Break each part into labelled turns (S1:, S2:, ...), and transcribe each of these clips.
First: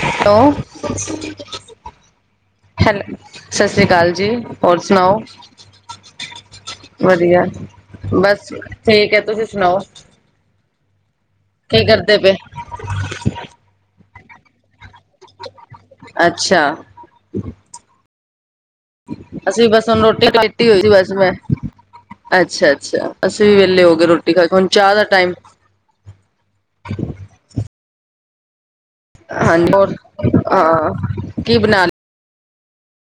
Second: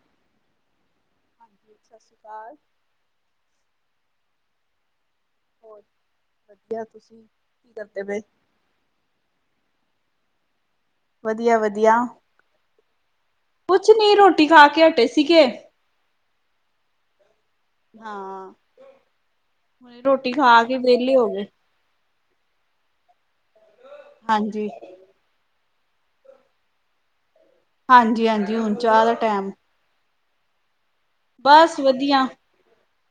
S1: Hello.
S2: ਹਾਂਜੀ, ਸਤਿ ਸ਼੍ਰੀ ਅਕਾਲ।
S1: ਹੈਲੋ ਸਤਿ ਸ਼੍ਰੀ ਅਕਾਲ ਜੀ, ਹੋਰ ਸੁਣਾਓ?
S2: ਹੋਰ ਵਧੀਆ ਤੁਸੀਂ
S1: ਵਧੀਆ,
S2: ਕੀ ਕਰਦੇ ਪਏ?
S1: ਬੱਸ ਠੀਕ ਹੈ, ਤੁਸੀਂ ਸੁਣਾਓ? ਕੀ
S2: ਵਧੀਆ-ਵਧੀਆ,
S1: ਕਰਦੇ ਪਏ
S2: ਕੁਛ ਨੀ ਰੋਟੀ ਖਾ ਕੇ ਹਟੇ ਸੀਗੇ।
S1: ਅੱਛਾ।
S2: ਹਾਂ।
S1: ਅਸੀਂ ਬਸ ਹੁਣ
S2: ਹੁਣੇ
S1: ਰੋਟੀ ਘੱਟ
S2: ਖਾ
S1: ਕੀਤੀ
S2: ਕੇ
S1: ਹੋਈ ਸੀ। ਬੱਸ
S2: ਵਿਹਲੇ ਹੋ
S1: ਮੈਂ
S2: ਗਏ।
S1: ਅੱਛਾ-ਅੱਛਾ, ਅਸੀਂ ਵੀ ਵਿਹਲੇ ਹੋ ਗਏ ਰੋਟੀ ਖਾ ਕੇ, ਹੁਣ
S2: ਹਾਂਜੀ
S1: ਚਾਹ ਦਾ ਟਾਈਮ ਹੈ।
S2: ਹਾਂਜੀ-ਹਾਂਜੀ, ਹੁਣ। ਚਾਹ ਦਾ
S1: ਹਾਂਜੀ [unintelligible]
S2: ਬੱਸ ਵਧੀਆ।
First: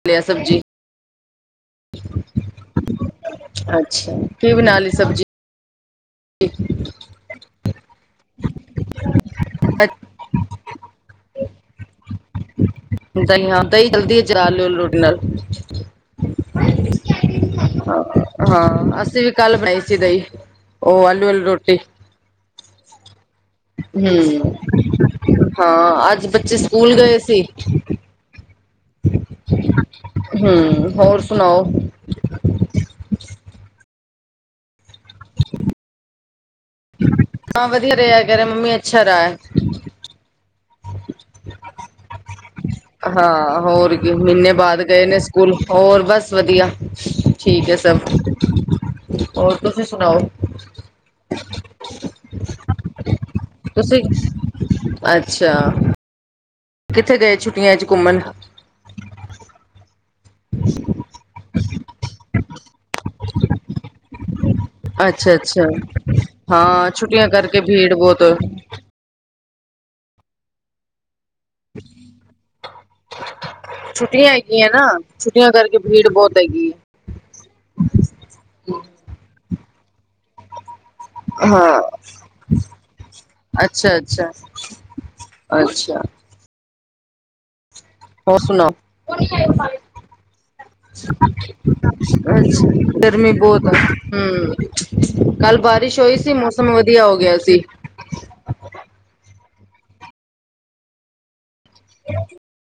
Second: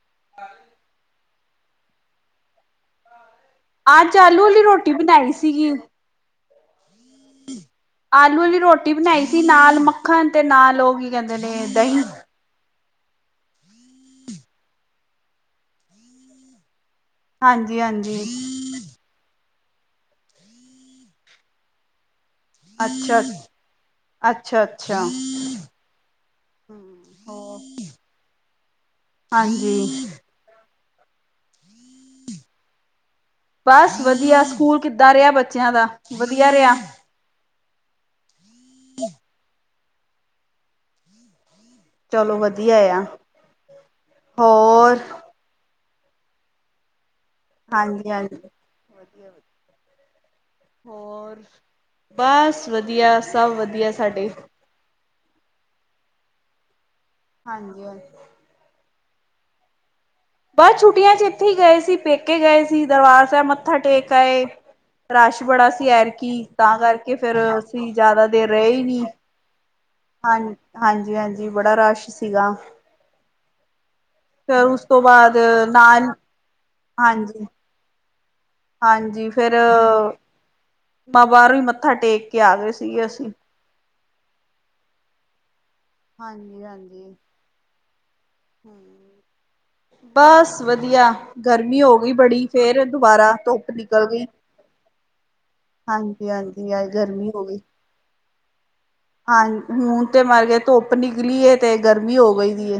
S1: ਲਿਆ ਸਬਜ਼ੀ।
S2: ਅੱਜ
S1: ਅੱਛਾ
S2: ਆਲੂ
S1: ਕੀ
S2: ਆਲੀ
S1: ਬਣਾ ਲਈ
S2: ਰੋਟੀ
S1: ਸਬਜ਼ੀ
S2: ਬਣਾਈ ਸੀਗੀ।
S1: [unintelligible]
S2: ਆਲੂ ਆਲੀ ਰੋਟੀ ਬਣਾਈ ਸੀ ਨਾਲ ਤੇ ਨਾਲ ਉਹ ਕੀ ਕਹਿੰਦੇ ਨੇ ਦਹੀ।
S1: ਦਹੀਂ ਹਾਂ ਦਹੀਂ ਚਲਦੀ ਆ ਆਲੂ ਦੀ ਰੋਟੀ ਨਾਲ।
S2: ਹਾਂਜੀ ਹਾਂਜੀ
S1: ਹਾਂ ਅਸੀਂ ਵੀ ਕੱਲ ਬਣਾਈ ਸੀ ਦਹੀ, ਉਹ ਆਲੂ ਆਲੀ ਰੋਟੀ।
S2: ਅੱਛਾ
S1: ਹਮ
S2: ਅੱਛਾ ਅੱਛਾ।
S1: ਹਾਂ ਅੱਜ ਬੱਚੇ ਸਕੂਲ
S2: ਹੂੰ
S1: ਗਏ ਸੀ।
S2: ਹੋਰ ਹਾਂਜੀ।
S1: ਹਮ ਹੋਰ ਸੁਣਾਓ।
S2: ਬਸ ਵਧੀਆ ਸਕੂਲ ਕਿੱਦਾਂ ਰਿਹਾ ਬੱਚਿਆਂ ਦਾ ਵਧੀਆ ਰਿਹਾ।
S1: ਹਾ ਵਧੀਆ ਰਿਹਾ। ਮੰਮੀ ਅੱਛਾ ਰਿਹਾ। [unintelligible]
S2: ਚਲੋ ਵਧ-
S1: ਹਾਂ, ਹੋਰ ਕੀ ਮਹੀਨੇ ਬਾਅਦ
S2: ਹੋਰ
S1: ਗਏ ਨੇ ਸਕੂਲ ਹੋਰ ਬਸ ਵਧੀਆ। ਠੀਕ ਐ ਸਭ
S2: ਹਾਂਜੀ ਹਾਂਜੀ
S1: ਹੋਰ ਤੁਸੀਂ ਸੁਣਾਓ।
S2: ਬੱਸ ਵਧੀਆ ਸਭ ਵਧੀਆ
S1: ਤੁਸੀਂ
S2: ਸਾਡੇ।
S1: ਅੱਛਾ। ਕਿੱਥੇ ਗਏ ਛੁੱਟੀਆਂ
S2: ਹਾਂਜੀ
S1: 'ਚ
S2: ਹਾਂਜੀ
S1: ਘੁੰਮਣ।
S2: ਬਸ ਛੁੱਟੀਆਂ ਚ ਇੱਥੇ ਹੀ ਗਏ ਸੀ, ਪੇਕੇ ਗਏ ਸੀ ਦਰਬਾਰ ਸਾਹਿਬ ਮੱਥਾ ਟੇਕ ਆਏ।
S1: ਅੱਛਾ
S2: ਰਸ਼
S1: ਅੱਛਾ
S2: ਬੜਾ ਸੀ ਐਰਕੀ ਤਾਂ
S1: ਹਾਂ
S2: ਕਰਕੇ
S1: ਛੁੱਟੀਆਂ
S2: ਫਿਰ ਅਸੀ
S1: ਭੀੜ ਬਹੁਤ
S2: ਜ਼ਿਆਦਾ ਦੇਰ ਰਹੇ ਹੀ ਨਹੀ। ਹਾਂ, ਹਾਂਜੀ-ਹਾਂਜੀ ਬੜਾ ਰਸ਼ ਸੀਗਾ।
S1: ਛੁੱਟੀਆਂ
S2: ਫਿਰ
S1: ਹੈਗੀਆਂ
S2: ਉਸ
S1: ਨਾ ਛੁੱਟੀਆਂ ਕਰਕੇ ਭੀੜ ਬਹੁਤ ਹੈਗੀ।
S2: ਹਾਂਜੀ-ਹਾਂਜੀ ਫਿਰ ਬਹ
S1: ਹੈ
S2: ਬਾਹਰੋਂ ਵੀ ਮੱਥਾ ਟੇਕ ਕੇ ਆ ਗਏ ਸੀਗੇ ਅਸੀ।
S1: ਅੱਛਾ-ਅੱਛਾ, ਅੱਛਾ।
S2: ਹਾਂਜੀ-ਹਾਂਜੀ।
S1: ਹੋਰ ਸੁਣਾਓ। ਅੱਜ
S2: ਬਸ ਵਧੀਆ ਗਰਮੀ ਹੋ ਗਈ ਬੜੀ ਫੇਰ
S1: ਗਰਮੀ
S2: ਦੁਬਾਰਾ
S1: ਬਹੁਤ
S2: ਧੁੱਪ
S1: ਏ,
S2: ਨਿਕਲ ਗਈ।
S1: ਹਮ। ਕੱਲ੍ਹ ਬਾਰਿਸ਼ ਹੋਈ
S2: ਹਾਂਜੀ
S1: ਸੀ ਮੌਸਮ
S2: ਹਾਂਜੀ ਅੱਜ
S1: ਵਧੀਆ ਹੋ
S2: ਗਰਮੀ
S1: ਗਿਆ
S2: ਗਈ।
S1: ਸੀ।
S2: ਹਾਂ ਹੁਣ ਤੇ ਮਰ ਗਏ ਧੁੱਪ ਨਿਕਲੀ ਏ ਤੇ ਗਰਮੀ ਹੋ ਗਈ ਦੀ ਏ।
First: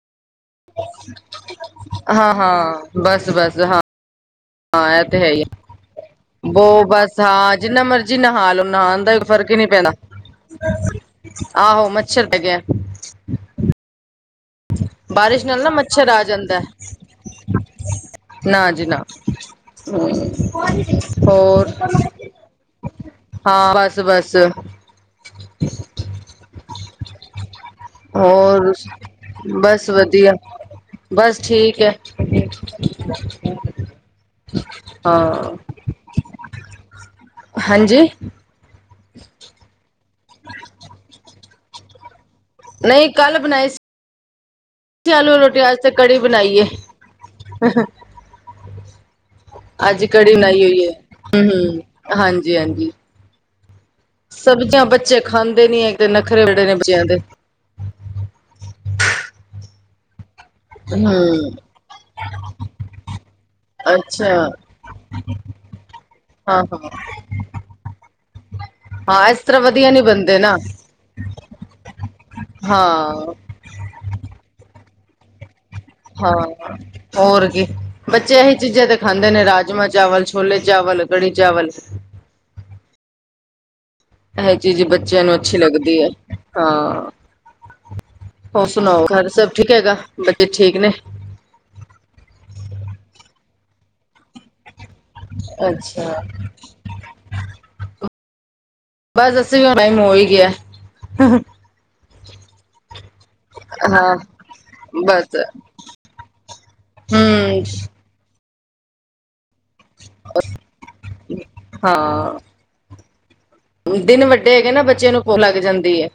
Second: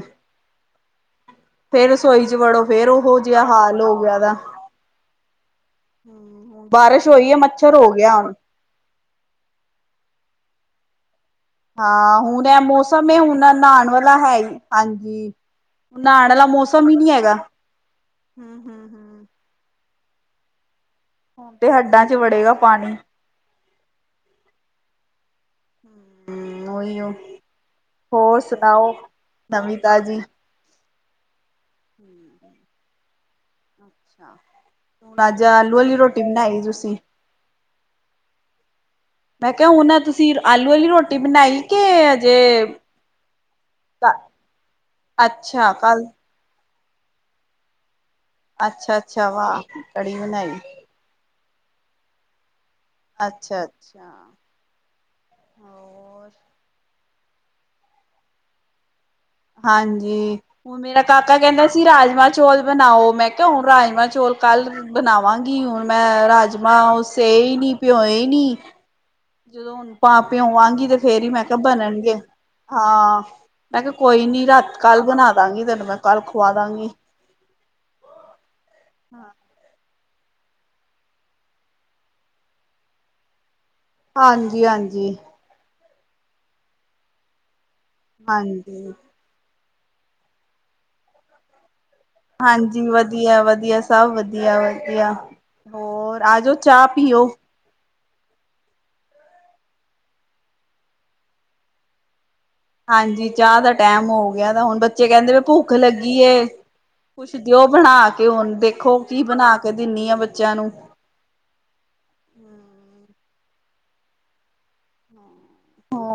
S2: ਫਿਰ ਰਸੋਈ ਚ ਵੜੋ
S1: ਹਾਂ-ਹਾਂ,
S2: ਫਿਰ ਉਹੋ ਜਿਹਾ
S1: ਬਸ-ਬਸ ਹਾਂ।
S2: ਹਾਲ ਹੋ ਗਿਆ ਐਦਾ।
S1: ਹਾਂ ਇਹ ਤੇ ਹੈ ਹੀ ਆ ਬੋ
S2: ਬਾਰਿਸ਼
S1: ਬਸ
S2: ਹੋਈ ਹੈ
S1: ਹਾਂ
S2: ਮੱਛਰ
S1: ਜਿੰਨਾ
S2: ਹੋ ਗਿਆ
S1: ਮਰਜ਼ੀ
S2: ਹੁਣ
S1: ਨਹਾ ਲਓ ਨਹਾਉਣ ਦਾ ਫਰਕ ਹੀ ਨਹੀਂ ਪੈਣਾ ਆਹੋ ਮੱਛਰ ਤੇ ਗਿਆ।
S2: ਸਮੇਂ ਉਹਨਾਂ ਨਾਲ ਨਹਾਣ ਵਾਲਾ ਹੈ ਹੀ। ਹਾਂਜੀ।
S1: ਬਾਰਿਸ਼ ਨਾਲ ਨਾ ਮੱਛਰ ਆ
S2: ਨਹਾਣ ਵਾਲਾ
S1: ਜਾਂਦਾ।
S2: ਮੌਸਮ ਹੀ ਨਹੀਂ ਹੈਗਾ। ਹੂੰ
S1: ਨਾ ਜੀ
S2: ਹੂੰ
S1: ਨਾ।
S2: ਹੂੰ।
S1: ਹੂੰ
S2: ਹੁਣ
S1: ਹੋਰ।
S2: ਤੇ ਹੱਡਾਂ ਚ ਵੜੇਗਾ ਪਾਣੀ।
S1: ਹਾਂ ਬੱਸ-ਬੱਸ।
S2: ਹਮ ਉਹੀਓ।
S1: ਹੋਰ
S2: ਨਵੀਂ
S1: ਬਸ
S2: ਤਾਜ਼ੀ।
S1: ਵਧੀਆ। ਬਸ ਠੀਕ ਐ।
S2: ਹਾਂ, ਅੱਜ ਆਲੂ ਵਾਲੀ ਰੋਟੀ ਬਣਾਈ ਤੁਸੀਂ।
S1: ਹਾਂਜੀ,
S2: ਮੈਂ ਕਿਹਾ ਹੁਣ ਤੁਸੀ ਆਲੂ ਆਲੀ ਰੋਟੀ ਬਣਾਈ। ਕਿ ਅਜੇ
S1: ਨਹੀਂ ਕੱਲ੍ਹ ਬਣਾਈ ਸੀ। ਆਲੂ ਰੋਟੀ
S2: ਅੱਛਾ
S1: ਅੱਜ ਤੇ
S2: ਕੱਲ
S1: ਕੜੀ ਬਣਾਈਏ।
S2: ਅੱਛਾ ਅੱਛਾ ਵਾਹ
S1: ਅੱਜ ਕੜੀ ਬਣਾਈ ਹੋਈ ਏ। ਹਮ, ਹਾਂਜੀ-ਹਾਂਜੀ।
S2: ਅੱਛਾ। ਅੱਛਾ।
S1: ਸਬਜ਼ੀਆਂ ਬੱਚੇ ਖਾਂਦੇ ਨੀ ਹੈਗੇ
S2: ਹੋਰ
S1: ਨਖਰੇ ਬੜੇ ਬੱਚਿਆਂ ਦੇ।
S2: ਹਾਂਜੀ। ਹੁਣ ਮੇਰਾ
S1: ਹੂੰ,
S2: ਕਾਕਾ ਕਹਿੰਦਾ ਸੀ ਰਾਜਮਾਂਹ ਚੌਲ ਬਣਾਓ ਮੈਂ ਕਿਹਾ ਹੁਣ ਰਾਜਮਾਂਹ ਚੌਲ
S1: ਅੱਛਾ।
S2: ਕੱਲ੍ਹ ਬਣਾਵਾਂਗੀ ਹੁਣ ਮੈਂ
S1: ਹਾਂ-ਹਾਂ,
S2: ਰਾਜਮਾਂ
S1: ਹਾਂ
S2: ਉਸੇ ਹੀ ਨੀ ਭਿਓਏ ਨੀ।
S1: ਹਾਂ ਇਸ ਤਰ੍ਹਾਂ
S2: ਜਦੋਂ
S1: ਵਧੀਆ
S2: ਹੁਣ
S1: ਨੀ
S2: ਭਾਂ
S1: ਬਣਦੇ ਨਾ
S2: ਭਿਉਆ ਗੀ ਤੇ ਫਿਰ ਹੀ ਮੈਂ ਕਿਹਾ ਬਣਨਗੇ ਹਾਂ। ਮੈਂ ਕਿਹਾ ਕੋਈ ਨੀ ਰਾਤ ਕੱਲ੍ਹ ਬਣਾ ਦਾਂਗੀ ਤੈਨੂੰ ਮੈਂ। ਕੱਲ ਖਵਾ
S1: ਹਾਂ।
S2: ਦਾਂਗੀ
S1: ਹੋਰ ਕੀ ਬੱਚੇ ਇਹੀ ਚੀਜ਼ਾਂ ਤੇ ਖਾਂਦੇ ਨੇ ਰਾਜਮਾਂਹ ਚਾਵਲ, ਛੋਲੇ ਚਾਵਲ, ਕੜੀ ਚਾਵਲ। ਇਹੋ
S2: ਹਾਂਜੀ
S1: ਚੀਜ਼
S2: ਹਾਂਜੀ
S1: ਬੱਚਿਆਂ ਨੂੰ ਅੱਛੀ ਲੱਗਦੀ ਐ ਹਾਂ, ਹੋਰ
S2: ਹਾਂਜੀ
S1: ਸੁਣਾਓ ਘਰ ਸਭ ਠੀਕ ਹੈਗਾ ਬੱਚੇ ਠੀਕ ਨੇ।
S2: ਹਾਂਜੀ ਵਧੀਆ, ਵਧੀਆ ਸਭ ਵਧੀਆ, ਵਧੀਆ
S1: ਅੱਛਾ,
S2: ਹੋਰ ਆਜੋ ਚਾਹ ਪੀਓ।
S1: ਬਸ ਅਸੀਂ ਵੀ ਹੁਣ ਟਾਈਮ ਹੋ ਹੀ ਗਿਆ।
S2: ਹਾਂਜੀ ਚਾਹ ਦਾ ਟਾਇਮ
S1: ਹਾਂ।
S2: ਹੋ ਗਿਆ ਹੁਣ ਬੱਚੇ ਕਹਿੰਦੇ
S1: ਬਸ
S2: ਵੀ ਭੁੱਖ ਲੱਗੀ ਐ। ਕੁਛ
S1: ਹੂੰ,
S2: ਦਿਓ ਬਣਾ ਕੇ ਹੁਣ ਦੇਖੋ ਕੀ ਬਣਾ ਕੇ ਦਿੰਨੀ ਆ ਬੱਚਿਆਂ ਨੂੰ
S1: ਹਾਂ‌। ਦਿਨ ਵੱਡੇ ਹੈਗੇ ਨਾ ਬੱਚੇ ਨੂੰ ਭੁੱਖ ਲੱਗ ਜਾਂਦੀ ਐ।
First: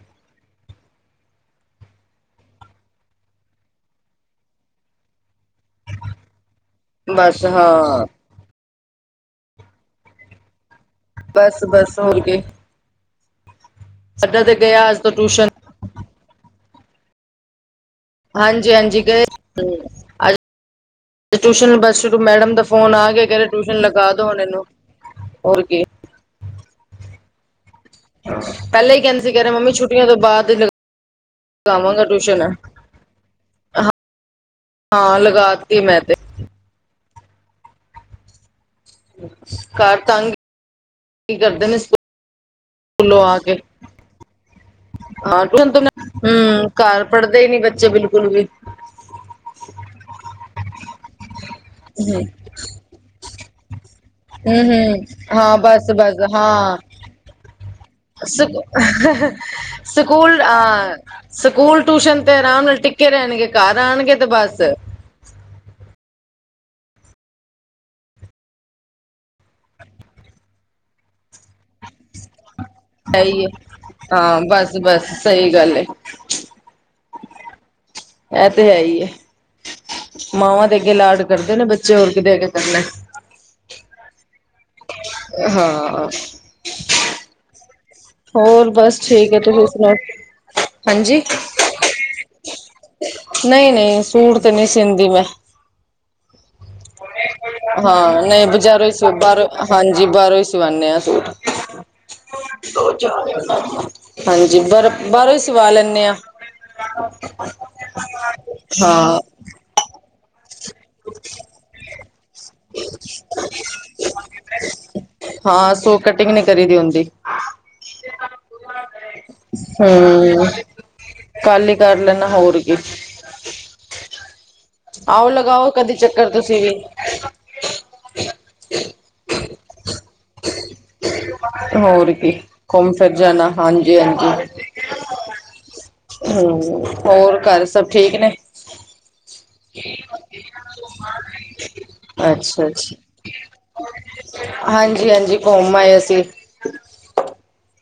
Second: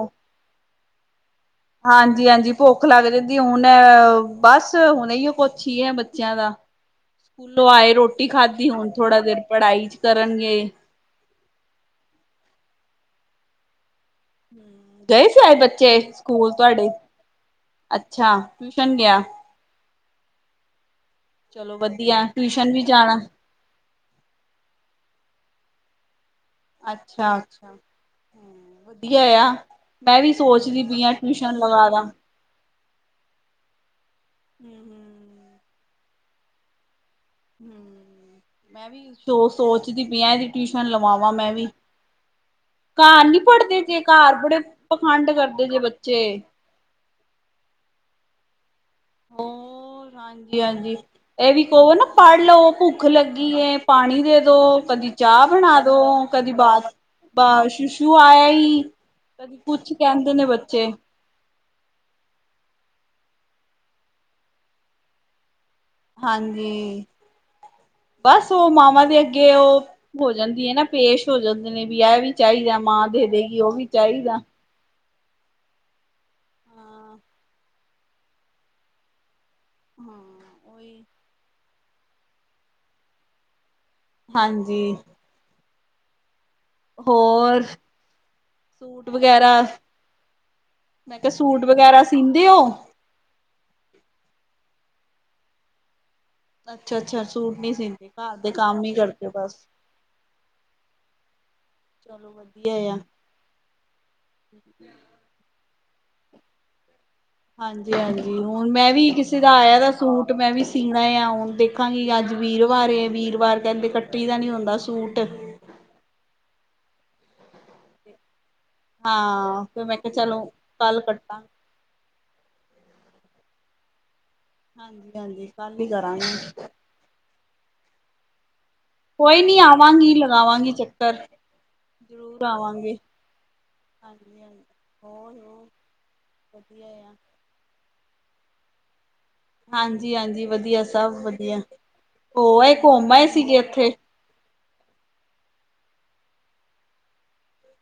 S2: ਹਾਂਜੀ, ਹਾਂਜੀ ਭੁੱਖ ਲੱਗ ਜਾਂਦੀ ਹੁਣ ਬਸ ਹੁਣ ਹੀ ਕੁਛ ਹੀ ਹੈ ਬੱਚਿਆਂ ਦਾ।
S1: ਬਸ
S2: ਸਕੂਲੋਂ ਆਏ
S1: ਹਾਂ
S2: ਰੋਟੀ ਖਾਧੀ ਹੁਣ ਥੋੜਾ ਦੇਰ ਪੜ੍ਹਾਈ ਚ ਕਰਨਗੇ।
S1: ਬਸ-ਬਸ ਹੋਰ ਕੀ। ਸਾਡਾ ਤੇ ਗਿਆ ਅੱਜ
S2: ਹੂੰ
S1: ਤੋਂ
S2: ਗਏ ਸੀ
S1: ਟਿਊਸ਼ਨ
S2: ਅੱਜ ਬੱਚੇ ਸਕੂਲ ਤੁਹਾਡੇ ਅੱਛਾ, ਟਿਊਸ਼ਨ ਗਿਆ।
S1: ਹਮ ਅੱਜ ਟਿਊਸ਼ਨ
S2: ਚਲੋ
S1: ਬਸ ਜੋ
S2: ਵਧੀਆ
S1: ਮੈਡਮ ਦਾ
S2: ਟਿਊਸ਼ਨ ਵੀ
S1: ਫੋਨ ਆ
S2: ਜਾਣਾ
S1: ਗਿਆ ਟਿਊਸ਼ਨ ਲਗਾ ਦੋ ਹੁਣ ਇਹਨੂੰ, ਹੋਰ ਕੀ।
S2: ਅੱਛਾ-ਅੱਛਾ।
S1: [inaudible] ਪਹਿਲਾਂ ਹੀ ਕਹਿੰਦੇ ਸੀ ਕੇ ਮੰਮੀ ਛੁੱਟੀਆਂ ਤੋਂ
S2: ਮੈਂ ਵੀ
S1: ਬਾਅਦ
S2: ਸੋਚਦੀ ਪਈ ਆ ਟਿਊਸ਼ਨ
S1: ਲਗਾ
S2: ਲਗਾ ਦਾ
S1: ਵਾਂਗਾ
S2: ਹੂੰ।
S1: ਟਿਊਸ਼ਨ।
S2: ਹੂੰ
S1: ਹਾਂ ਲਗਾ ਤੀ ਮੈਂ ਤੇ
S2: ਹੂੰ। ਮੈਂ ਵੀ ਸੋ
S1: ਘਰ
S2: ਸੋਚਦੀ ਪੀ ਐ
S1: ਤੰਗ
S2: ਇਹਦੀ ਟਿਊਸ਼ਨ ਲਵਾਵਾਂ
S1: ਕੀ
S2: ਮੈਂ ਵੀ।
S1: ਕਰਦੇ ਨੇ ਸਕੂਲੋਂ
S2: ਘਰ
S1: ਆ
S2: ਨੀ
S1: ਕੇ
S2: ਪੜ੍ਹਦੇ ਜੇ ਘਰ ਬੜੇ ਪਖੰਡ
S1: ਹਾਂ
S2: ਕਰਦੇ
S1: ਟਿਊਸ਼ਨ
S2: ਜੇ
S1: ਤੋਂ
S2: ਬੱਚੇ।
S1: ਹੂੰ ਘਰ ਪੜ੍ਹਦੇ ਹੀ ਨੀ ਬੱਚੇ ਬਿਲਕੁਲ ਵੀ [inaudible]
S2: ਹਾਂਜੀ-ਹਾਂਜੀ। ਇਹ ਵੀ ਕਹੋ ਨਾ ਪੜ ਲਉ ਭੁੱਖ ਲੱਗੀ ਪਾਣੀ ਦੇ
S1: ਹੂੰ
S2: ਦੋ
S1: ਹੂੰ
S2: ਕਦੀ
S1: ਹਾਂ ਬੱਸ ਬੱਗ ਹਾਂ।
S2: ਬਾ ਸ਼ਿਸ਼। ਕਹਿੰਦੇ
S1: ਸਕਕੂਲ
S2: ਨੇ
S1: ਆ
S2: ਬੱਚੇ
S1: ਸਕੂਲ ਟਿਊਸ਼ਨ ਤੇ ਆਰਾਮ ਨਾਲ ਟਿਕਕੇ ਰਹਿਣਗੇ ਘਰ ਆਉਣਗੇ ਤੇ ਬਸ
S2: ਹਾਂਜੀ, ਬਸ ਉਹ ਮਾਵਾਂ ਦੇ ਅੱਗੇ ਉਹ ਹੋ ਜਾਂਦੀ ਹੈ ਨਾ ਪੇਸ਼ ਹੋ ਜਾਂਦੇ ਨੇ ਵੀ ਇਹ ਵੀ ਚਾਹੀਦਾ ਮਾਂ ਦੇ ਦੇਗੀ ਉਹ ਵੀ ਚਾਹੀਦਾ।
S1: ਬੱਸ ਸਹੀ ਗੱਲ ਏ।
S2: ਹਾਂ
S1: ਇਹ ਤੇ ਹੈ ਹੀ
S2: ਹਾਂ
S1: ਮਾਵਾਂ ਦੇ ਅੱਗੇ
S2: ਉਹੀ
S1: ਲਾਡ ਕਰਦੇ ਨਾ ਬੱਚੇ ਹੋਰ ਕਿਦੇ ਅੱਗੇ ਕਰਨਾ।
S2: ਹਾਂਜੀ।
S1: ਹਾਂ।
S2: ਹੋਰ
S1: ਹੋਰ ਬੱਸ
S2: ਸੂਟ
S1: ਠੀਕ ਏ।
S2: ਵਗੈਰਾ
S1: ਤੁਸੀਂ ਸੁਣਾਉ?
S2: ਮੈਂ ਕਿਹਾ ਸੂਟ ਵਗੈਰਾ ਸੀਦੇ ਹੋ?
S1: ਨਹੀਂ-ਨਹੀਂ ਸੂਟ ਤਾਂ ਨਹੀਂ ਸੀਦੀ ਮੈਂ।
S2: ਅੱਛਾ-ਅੱਛਾ ਸੂਟ ਨੀ ਸੀਂਦੇ
S1: ਹਾਂ,
S2: ਘਰ
S1: ਨਹੀਂ
S2: ਦੇ ਕੰਮ
S1: ਬਜਾਰੋਂ
S2: ਹੀ
S1: ਸ
S2: ਕਰਦੇ
S1: ਬਾਹਰੋਂ
S2: ਬਸ
S1: ਹਾਂਜੀ ਬਾਹਰੋਂ ਹੀ ਸਵਾਨੇ ਹਾਂ ਸੂਟ।
S2: ਚਲੋ ਵਧੀਆ ਆ।
S1: ਹਾਂਜੀ, ਬਰ ਬਾਹਰੋਂ ਹੀ ਸਵਾ ਲੈਣੇ ਆ। [inaudible]
S2: ਹਾਂਜੀ-ਹਾਂਜੀ। ਹੁਣ ਮੈਂ ਵੀ
S1: ਹਾਂ
S2: ਕਿਸੇ ਦਾ ਆਇਆ ਦਾ ਸੂਟ ਮੈਂ ਵੀ ਸੀਣਾ ਆ ਹੁਣ ਦੇਖਾਂਗੀ ਅੱਜ ਵੀਰਵਾਰ ਏ, ਵੀਰਵਾਰ ਕਹਿੰਦੇ ਕੱਟੀ ਦਾ ਨੀ ਹੁੰਦਾ ਸੂਟ।
S1: ਹਾਂ ਸੋ ਕਟਿੰਗ ਨੀ ਕਰੀਦੀ ਹੁੰਦੀ।
S2: ਹਾਂ, ਫਿਰ ਮੈਂ ਕਿਹਾ ਚਲੋ
S1: ਹਮ
S2: ਕੱਲ ਕੱਟਾ।
S1: ਕੱਲ ਹੀ ਕਰ ਲੈਨਾ ਹੋਰ ਕੀ। ਆਓ,
S2: ਹਾਂਜੀ-ਹਾਂਜੀ
S1: ਲਗਾਓ
S2: ਕੱਲ ਹੀ
S1: ਕਦੀ ਚੱਕਰ ਤੁਸੀਂ
S2: ਕਰਾਂਗੇ
S1: ਵੀ।
S2: ਕੋਈ ਨੀ ਆਵਾਂਗੀ, ਲਗਾਵਾਂਗੀ ਚੱਕਰ।
S1: ਹੋਰ ਕੀ
S2: ਜ਼ਰੂਰ
S1: ਘੁੰਮ
S2: ਆਵਾਂਗੇ
S1: ਫਿਰ ਜਾਣਾ ਹਾਂਜੀ-ਹਾਂਜੀ।
S2: [inaudible]
S1: ਹਮ,
S2: ਵਧੀਆ ਆ।
S1: ਹੋਰ ਘਰ ਸਭ ਠੀਕ ਨੇ।
S2: ਹਾਂਜੀ-ਹਾਂਜੀ ਵਧੀਆ ਸਭ ਵਧੀਆ। ਹੋਅ ਏ ਘੁੰਮ ਆਏ ਸੀਗੇ ਇੱਥੇ?
S1: ਹਾਂਜੀ-ਹਾਂਜੀ ਘੁੰਮ ਆਏ ਅਸੀ।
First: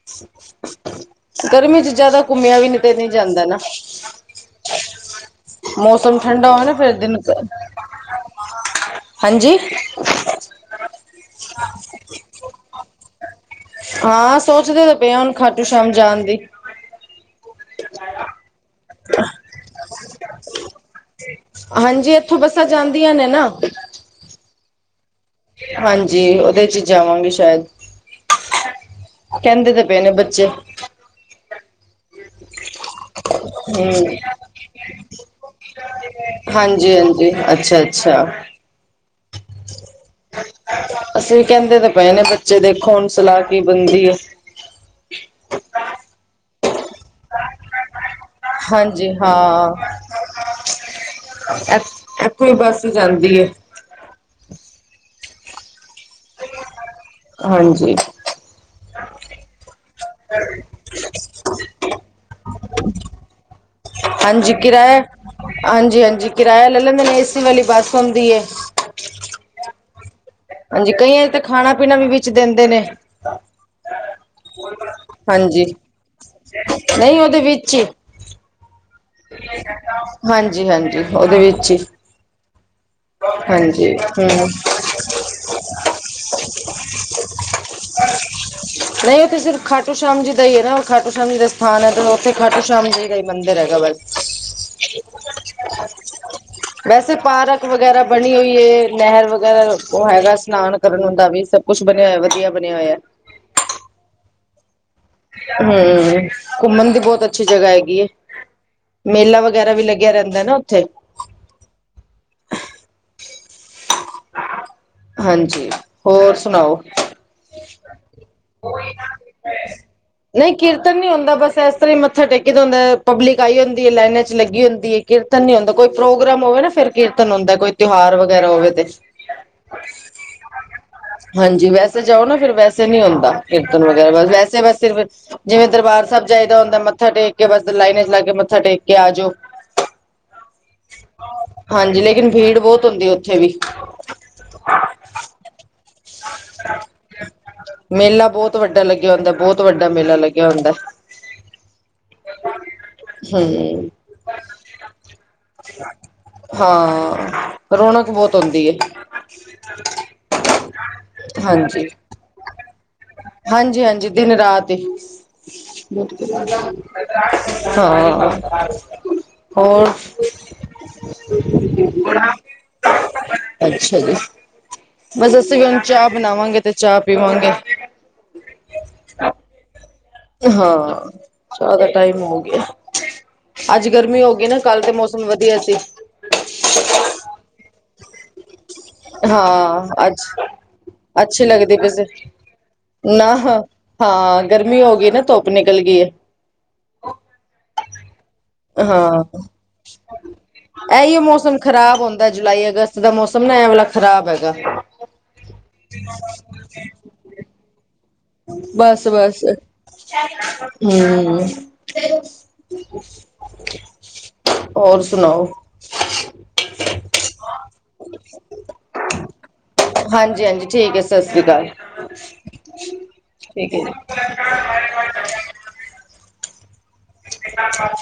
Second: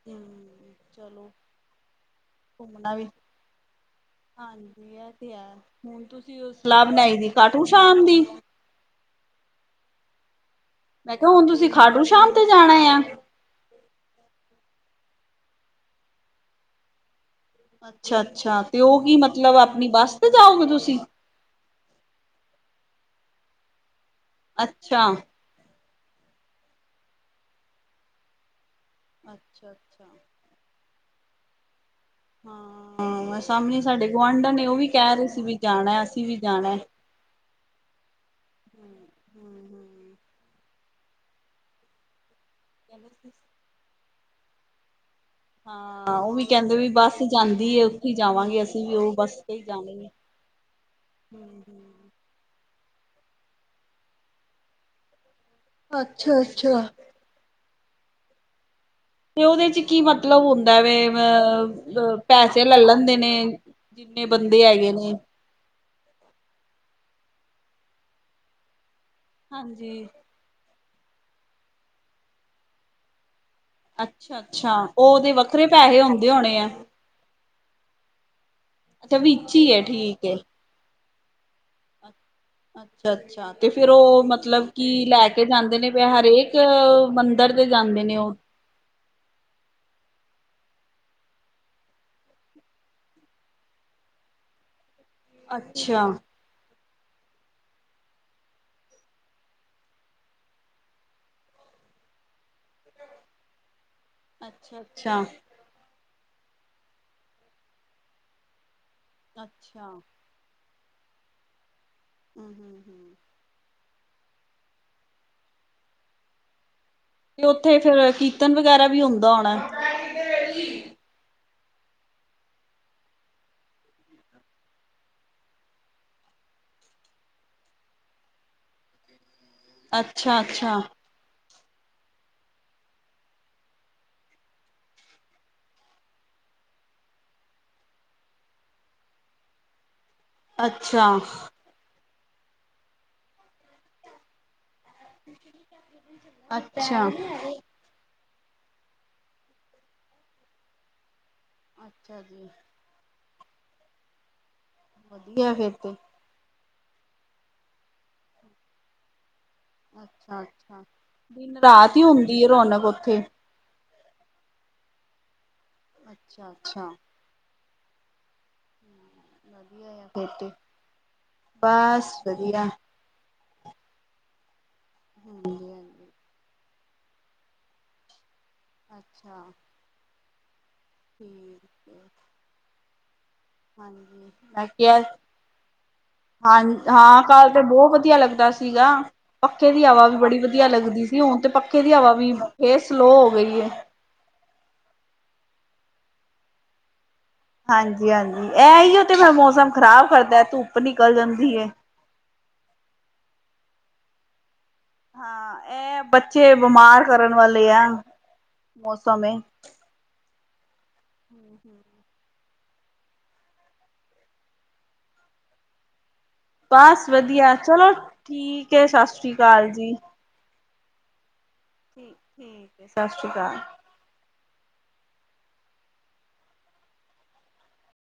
S2: ਹਮ ਚਲੋ
S1: ਗਰਮੀ 'ਚ ਜਿਆਦਾ ਘੁੰਮਿਆ ਵੀ ਨਹੀਂ ਤੇ ਨਹੀਂ ਜਾਂਦਾ ਨਾ।
S2: ਹਾਂਜੀ, ਇਹ ਤੇ ਏ ਹੁਣ
S1: ਮੌਸਮ
S2: ਤੁਸੀਂ
S1: ਠੰਡਾ ਹੋਵੇ ਨਾ
S2: ਸਲਾਹ
S1: ਫਿਰ
S2: ਬਣਾਈ
S1: ਦਿਨ
S2: ਦੀ ਕਾਟ ਸ਼ਾਮ ਦੀ।
S1: ਹਾਂਜੀ।
S2: ਮੈਂ ਕਿਹਾ, ਹੁਣ ਤੁਸੀਂ ਖਾਟੂ ਸ਼ਾਮ ਤੇ ਜਾਣਾ ਆ।
S1: ਹਾਂ ਸੋਚਦੇ ਤਾਂ ਪਏ ਹੁਣ ਖਾਟੂ ਸ਼ਾਮ ਜਾਣ ਦੀ।
S2: ਅੱਛਾ-ਅੱਛਾ ਤੇ ਉਹ ਕੀ ਮਤਲਬ ਆਪਣੀ ਬੱਸ ਤੇ ਜਾਓਗੇ ਤੁਸੀ?
S1: ਹਾਂਜੀ, ਇੱਥੋਂ ਬੱਸਾਂ ਜਾਂਦੀਆਂ ਨੇ ਨਾ।
S2: ਅੱਛਾ।
S1: ਹਾਂਜੀ, ਉਹਦੇ ਚ ਜਾਵਾਂਗੇ ਸ਼ਾਇਦ।
S2: ਅੱਛਾ
S1: ਕਹਿੰਦੇ ਤੇ ਪਏ
S2: ਅੱਛਾ
S1: ਨੇ ਬੱਚੇ।
S2: ਹਾਂ ਸਾਹਮਣੇ ਸਾਡੇ
S1: ਹਮ
S2: ਗੁਆਂਢਾਂ ਨੇ ਉਹ ਵੀ ਕਹਿ ਰਹੇ ਸੀ ਵੀ ਜਾਣਾ ਅਸੀਂ ਵੀ ਜਾਣਾ।
S1: ਅੱਛਾ-ਅੱਛਾ।
S2: [inaudible] [inaudible]
S1: ਅਸੀ ਵੀ ਕਹਿੰਦੇ ਤਾਂ ਪਏ ਨੇ ਬੱਚੇ ਦੇਖੋ ਹੁਣ ਸਲਾਹ ਕੀ ਬਣਦੀ ਐ।
S2: ਹਾਂ ਉਹ ਵੀ ਕਹਿੰਦੇ ਵੀ ਬੱਸ ਜਾਂਦੀ ਏ। ਉੱਥੇ ਜਾਵਾਂਗੇ ਅਸੀਂ ਵੀ ਉਹ
S1: ਹਾਂਜੀ
S2: ਬੱਸ ਤੇ ਹੀ
S1: ਹਾਂ
S2: ਜਾਗੇ। ਹਮ-ਹਮ।
S1: ਕੋਈ ਬੱਸ ਜਾਂਦੀ ਐ।
S2: ਅੱਛਾ-ਅੱਛਾ।
S1: ਹਾਂਜੀ।
S2: ਤੇ ਉਹਦੇ ਚ ਕੀ ਮਤਲਬ ਹੁੰਦਾ ਵ ਅ ਪੈਸੇ ਲੈ ਲੈਂਦੇ ਨੇ। ਜਿੰਨੇ
S1: ਹਾਂਜੀ,
S2: ਬੰਦੇ ਹੈਗੇ
S1: ਕਿਰਾਇਆ
S2: ਨੇ
S1: ਹਾਂਜੀ-ਹਾਂਜੀ ਕਿਰਾਇਆ ਲੈ ਲੈਦੇ ਨੇ ਏਸੀ ਵਾਲੀ ਬਸ ਹੁੰਦੀ ਐ।
S2: ਹਾਂਜੀ।
S1: ਹਾਂਜੀ, ਕਈਆਂ ਚ ਤੇ ਖਾਣਾ-ਪੀਣਾ ਵੀ ਵਿੱਚ ਦਿੰਦੇ ਨੇ।
S2: ਅੱਛਾ ਅੱਛਾ ਉਹ ਉਹਦੇ
S1: ਹਾਂਜੀ,
S2: ਵੱਖਰੇ ਪੈਸੇ ਹੁੰਦੇ ਹੋਣੇ ਆ
S1: ਨਹੀਂ ਉਹਦੇ ਵਿੱਚ ਹੀ।
S2: ਅੱਛਾ ਵਿੱਚ ਹੀ ਹੈ ਠੀਕ ਹੈ
S1: ਹਾਂਜੀ-ਹਾਂਜੀ। ਉਹਦੇ ਵਿੱਚ ਈ।
S2: ਅੱਛਾ-ਅੱਛਾ ਤੇ ਫਿਰ ਉਹ
S1: ਹੂੰ
S2: ਮਤਲਬ ਕੀ ਲੈ ਕੇ ਜਾਂਦੇ ਨੇ ਵੀ ਹਰੇਕ ਮੰਦਿਰ ਤੇ ਜਾਂਦੇ ਨੇ ਉਹ
S1: ਨਹੀਂ ਉੱਥੇ ਸਿਰਫ ਖਾਟੂ ਸ਼ਾਮ ਜੀ ਦਾ ਈ ਐ ਨਾ ਖਾਟੂ ਸ਼ਾਮ ਜੀ ਦਾ ਸਥਾਨ ਐ ਉਥੇ ਖਾਟ ਸ਼ਾਮ ਜੀ ਗ ਮੰਦਿਰ ਹੈਗਾ ਵ
S2: ਅੱਛਿਆ।
S1: ਵੈਸੇ ਪਾਰਕ ਵਗੈਰਾ ਬਣੀ ਹੋਈ ਐ, ਨਹਿਰ ਵਗੈਰਾ, ਉਹ ਹੈਗਾ ਸਸ਼ਨਾਨ ਕਰਨ ਦਾ ਵੀ ਸਭ ਕੁਝ ਬਣਿਆ ਹੋਇਆ, ਵਧੀਆ ਬਣਿਆ ਹੋਇਆ।
S2: ਅੱਛਾ-ਅੱਛਾ।
S1: ਹਮ, ਘੁੰਮਣ ਦੀ ਬਹੁਤ ਅੱਛੀ ਜਗ੍ਹਾ ਹੈਗੀ ਐ ਮੇਲਾ ਵਗੈਰਾ ਵੀ
S2: ਅੱਛਾ
S1: ਲੱਗਿਆ ਰਹਿੰਦਾ ਹੈ ਨਾ ਉੱਥੇ
S2: ਹਮ, ਹਮ-ਹਮ।
S1: ਹਾਂਜੀ, ਹੋਰ ਸੁਣਾਓ?
S2: ਤੇ ਉੱਥੇ ਫੇਰ, ਕੀਰਤਨ ਵਗੈਰਾ ਵੀ ਹੁੰਦਾ ਹੋਣਾ?
S1: ਨਹੀਂ ਕੀਰਤਨ ਨੀ ਹੁੰਦਾ ਬੱਸ ਇਸ ਤਰ੍ਹਾਂ ਹੀ ਮੱਥਾ ਟੇਕ ਦਾ ਹੁੰਦਾ, ਪਬਲਿਕ ਆਈ ਹੁੰਦੀ ਐ ਲੈਨਾਂ ਚ ਲੱਗੀ ਹੁੰਦੀ ਐ। ਕੀਰਤਨ ਨੀ ਹੁੰਦਾ, ਕੋਈ ਪ੍ਰੋਗਰਾਮ ਹੋਵੇ, ਨਾ ਫਿਰ ਕੀਰਤਨ ਹੁੰਦਾ ਕੋਈ ਤਿਉਹਾਰ ਵਗੈਰਾ ਹੋਵੇ ਤੇ
S2: ਅੱਛਾ-ਅੱਛਾ।
S1: ਹਾਂਜੀ, ਵੈਸੇ ਜਾਓ ਨਾ ਫਿਰ ਵੈਸੇ ਨੀ ਹੁੰਦਾ, ਕੀਰਤਨ ਵਗੈਰਾ ਵੈਸੇ ਬੱਸ ਜਿਵੇਂ ਦਰਬਾਰ ਸਹਿਬ ਜਾਈਦਾ ਹੁੰਦਾ ਮੱਥਾ ਟੇਕ ਕੇ ਬੱਸ ਲਾਈਨ 'ਚ' ਲਾ ਕੇ ਮੱਥਾ ਟੇਕ ਆਜੋ।
S2: ਅੱਛਾ।
S1: ਹਾਂਜੀ, ਲੇਕਿਨ ਭੀੜ ਬਹੁਤ ਹੁੰਦੀ ਐ ਉੱਥੇ ਵੀ
S2: ਅੱਛਾ।
S1: ਮੇਲਾ ਬਹੁਤ ਵੱਡਾ ਲੱਗਿਆ ਹੁੰਦਾ, ਬਹੁਤ ਵੱਡਾ ਮੇਲਾ ਲੱਗਿਆ ਹੁੰਦਾ
S2: ਅੱਛਾ ਜੀ।
S1: ਹਮ।
S2: ਵਧੀਆ ਫੇਰ ਤੇ
S1: ਹਾਂ, ਰੌਣਕ ਬਹੁਤ ਹੁੰਦੀ ਐ। ' [inaudible]
S2: ਅੱਛਾ-ਅੱਛਾ, ਦਿਨ ਰਾਤ ਈ ਹੁੰਦੀ ਐ ਰੌਣਕ ਉੱਥੇ
S1: ਹਾਂਜੀ-ਹਾਂਜੀ ਦਿਨ ਰਾਤ ਈ
S2: ਅੱਛਾ ਅੱਛਾ
S1: ਹਾਂ ਹੋਰ
S2: ਵਧੀਆਂ ਆ ' [unintelligible] ' ਤੇ ਬਾਸ ਵਧੀਆਂ
S1: ਅੱਛਾ ਜੀ ਬੱਸ
S2: ਹਾਂਜੀ
S1: ਅਸੀਂ ਵੀ ਹੁਣ ਚਾਹ
S2: ਹਾਂਜੀ
S1: ਬਣਾਵਾਂਗੇ ਤੇ ਚਾਹ ਪੀਵਾਂਗੇ।
S2: ਅੱਛਾ।
S1: ਏ ਹਾਂ ਚਾਹ ਦਾ
S2: ਠੀਕ ਹੈ
S1: ਟਾਈਮ ਹੋ ਗਿਆ, ਅੱਜ ਗਰਮੀ ਹੋ ਗਈ ਨਾ ਕੱਲ੍ਹ ਤੇ ਮੌਸਮ ਵਧੀਆਂ ਸੀ
S2: ਹਾਂ-ਹਾਂ ਕੱਲ੍ਹ ਤੇ ਬਹੁਤ ਵਧੀਆਂ ਲੱਗਦਾ ਸੀਗਾ ਪੱਖੇ ਦੀ
S1: ਹਾਂ
S2: ਹਵਾ ਵੀ
S1: ਅੱਜ
S2: ਬੜੀ ਵਧੀਆਂ ਲੱਗਦੀ ਸੀ ਹੁਣ
S1: ਅੱਛੇ
S2: ਤੇ
S1: ਲੱਗਦੇ
S2: ਪੱਖੇ
S1: ਪਏ
S2: ਦੀ
S1: ਸੀ
S2: ਹਵਾ ਵੀ ਇਹ ਸਲੋਅ ਹੋ
S1: ਨਾ
S2: ਗਈ ਐ
S1: ਹਾਂ, ਗਰਮੀ ਹੋ ਗਈ ਐ ਨਾ ਧੁੱਪ ਨਿਕਲ਼ ਗਈ ਐ
S2: ਹਾਂਜੀ-ਹਾਂਜੀ ਐ ਹੀ ਉਹ ਤੇ
S1: ਹਾਂ
S2: ਫ਼ਿਰ ਮੌਸਮ ਖ਼ਰਾਬ ਕਰਦਾ, ਧੁੱਪ ਨਿਕਲ ਜਾਂਦੀ ਏ
S1: ਦਾ ਜੁਲਾਈ, ਅਗਸਤ ਦਾ ਮੌਸਮ ਨਾ ਐ ਵਾਲਾ ਖ਼ਰਾਬ ਹੈਗਾ
S2: ਹਾਂ, ਇਹ ਬੱਚੇ ਬਿਮਾਰ ਕਰਨ ਵਾਲੇ ਆ ਮੌਸਮ ਏ
S1: ਬੱਸ-ਬੱਸ ਹੁਊ ਔਰ ਸੁਣਾਓ
S2: ਬੱਸ ਵਧੀਆਂ, ਚਲੋ ਠੀਕ ਐ ਸੱਸ ਸ੍ਰੀ ਕਾਲ ਜੀ
S1: ਹਾਂਜੀ-ਹਾਂਜੀ। ਠੀਕ ਏ ਸਸ ਸ਼੍ਰੀ ਕਾਲ।
S2: ਠੀ-ਠੀਕ ਸਸਸ਼੍ਰੀ ਕਾਲ
S1: [inaudible]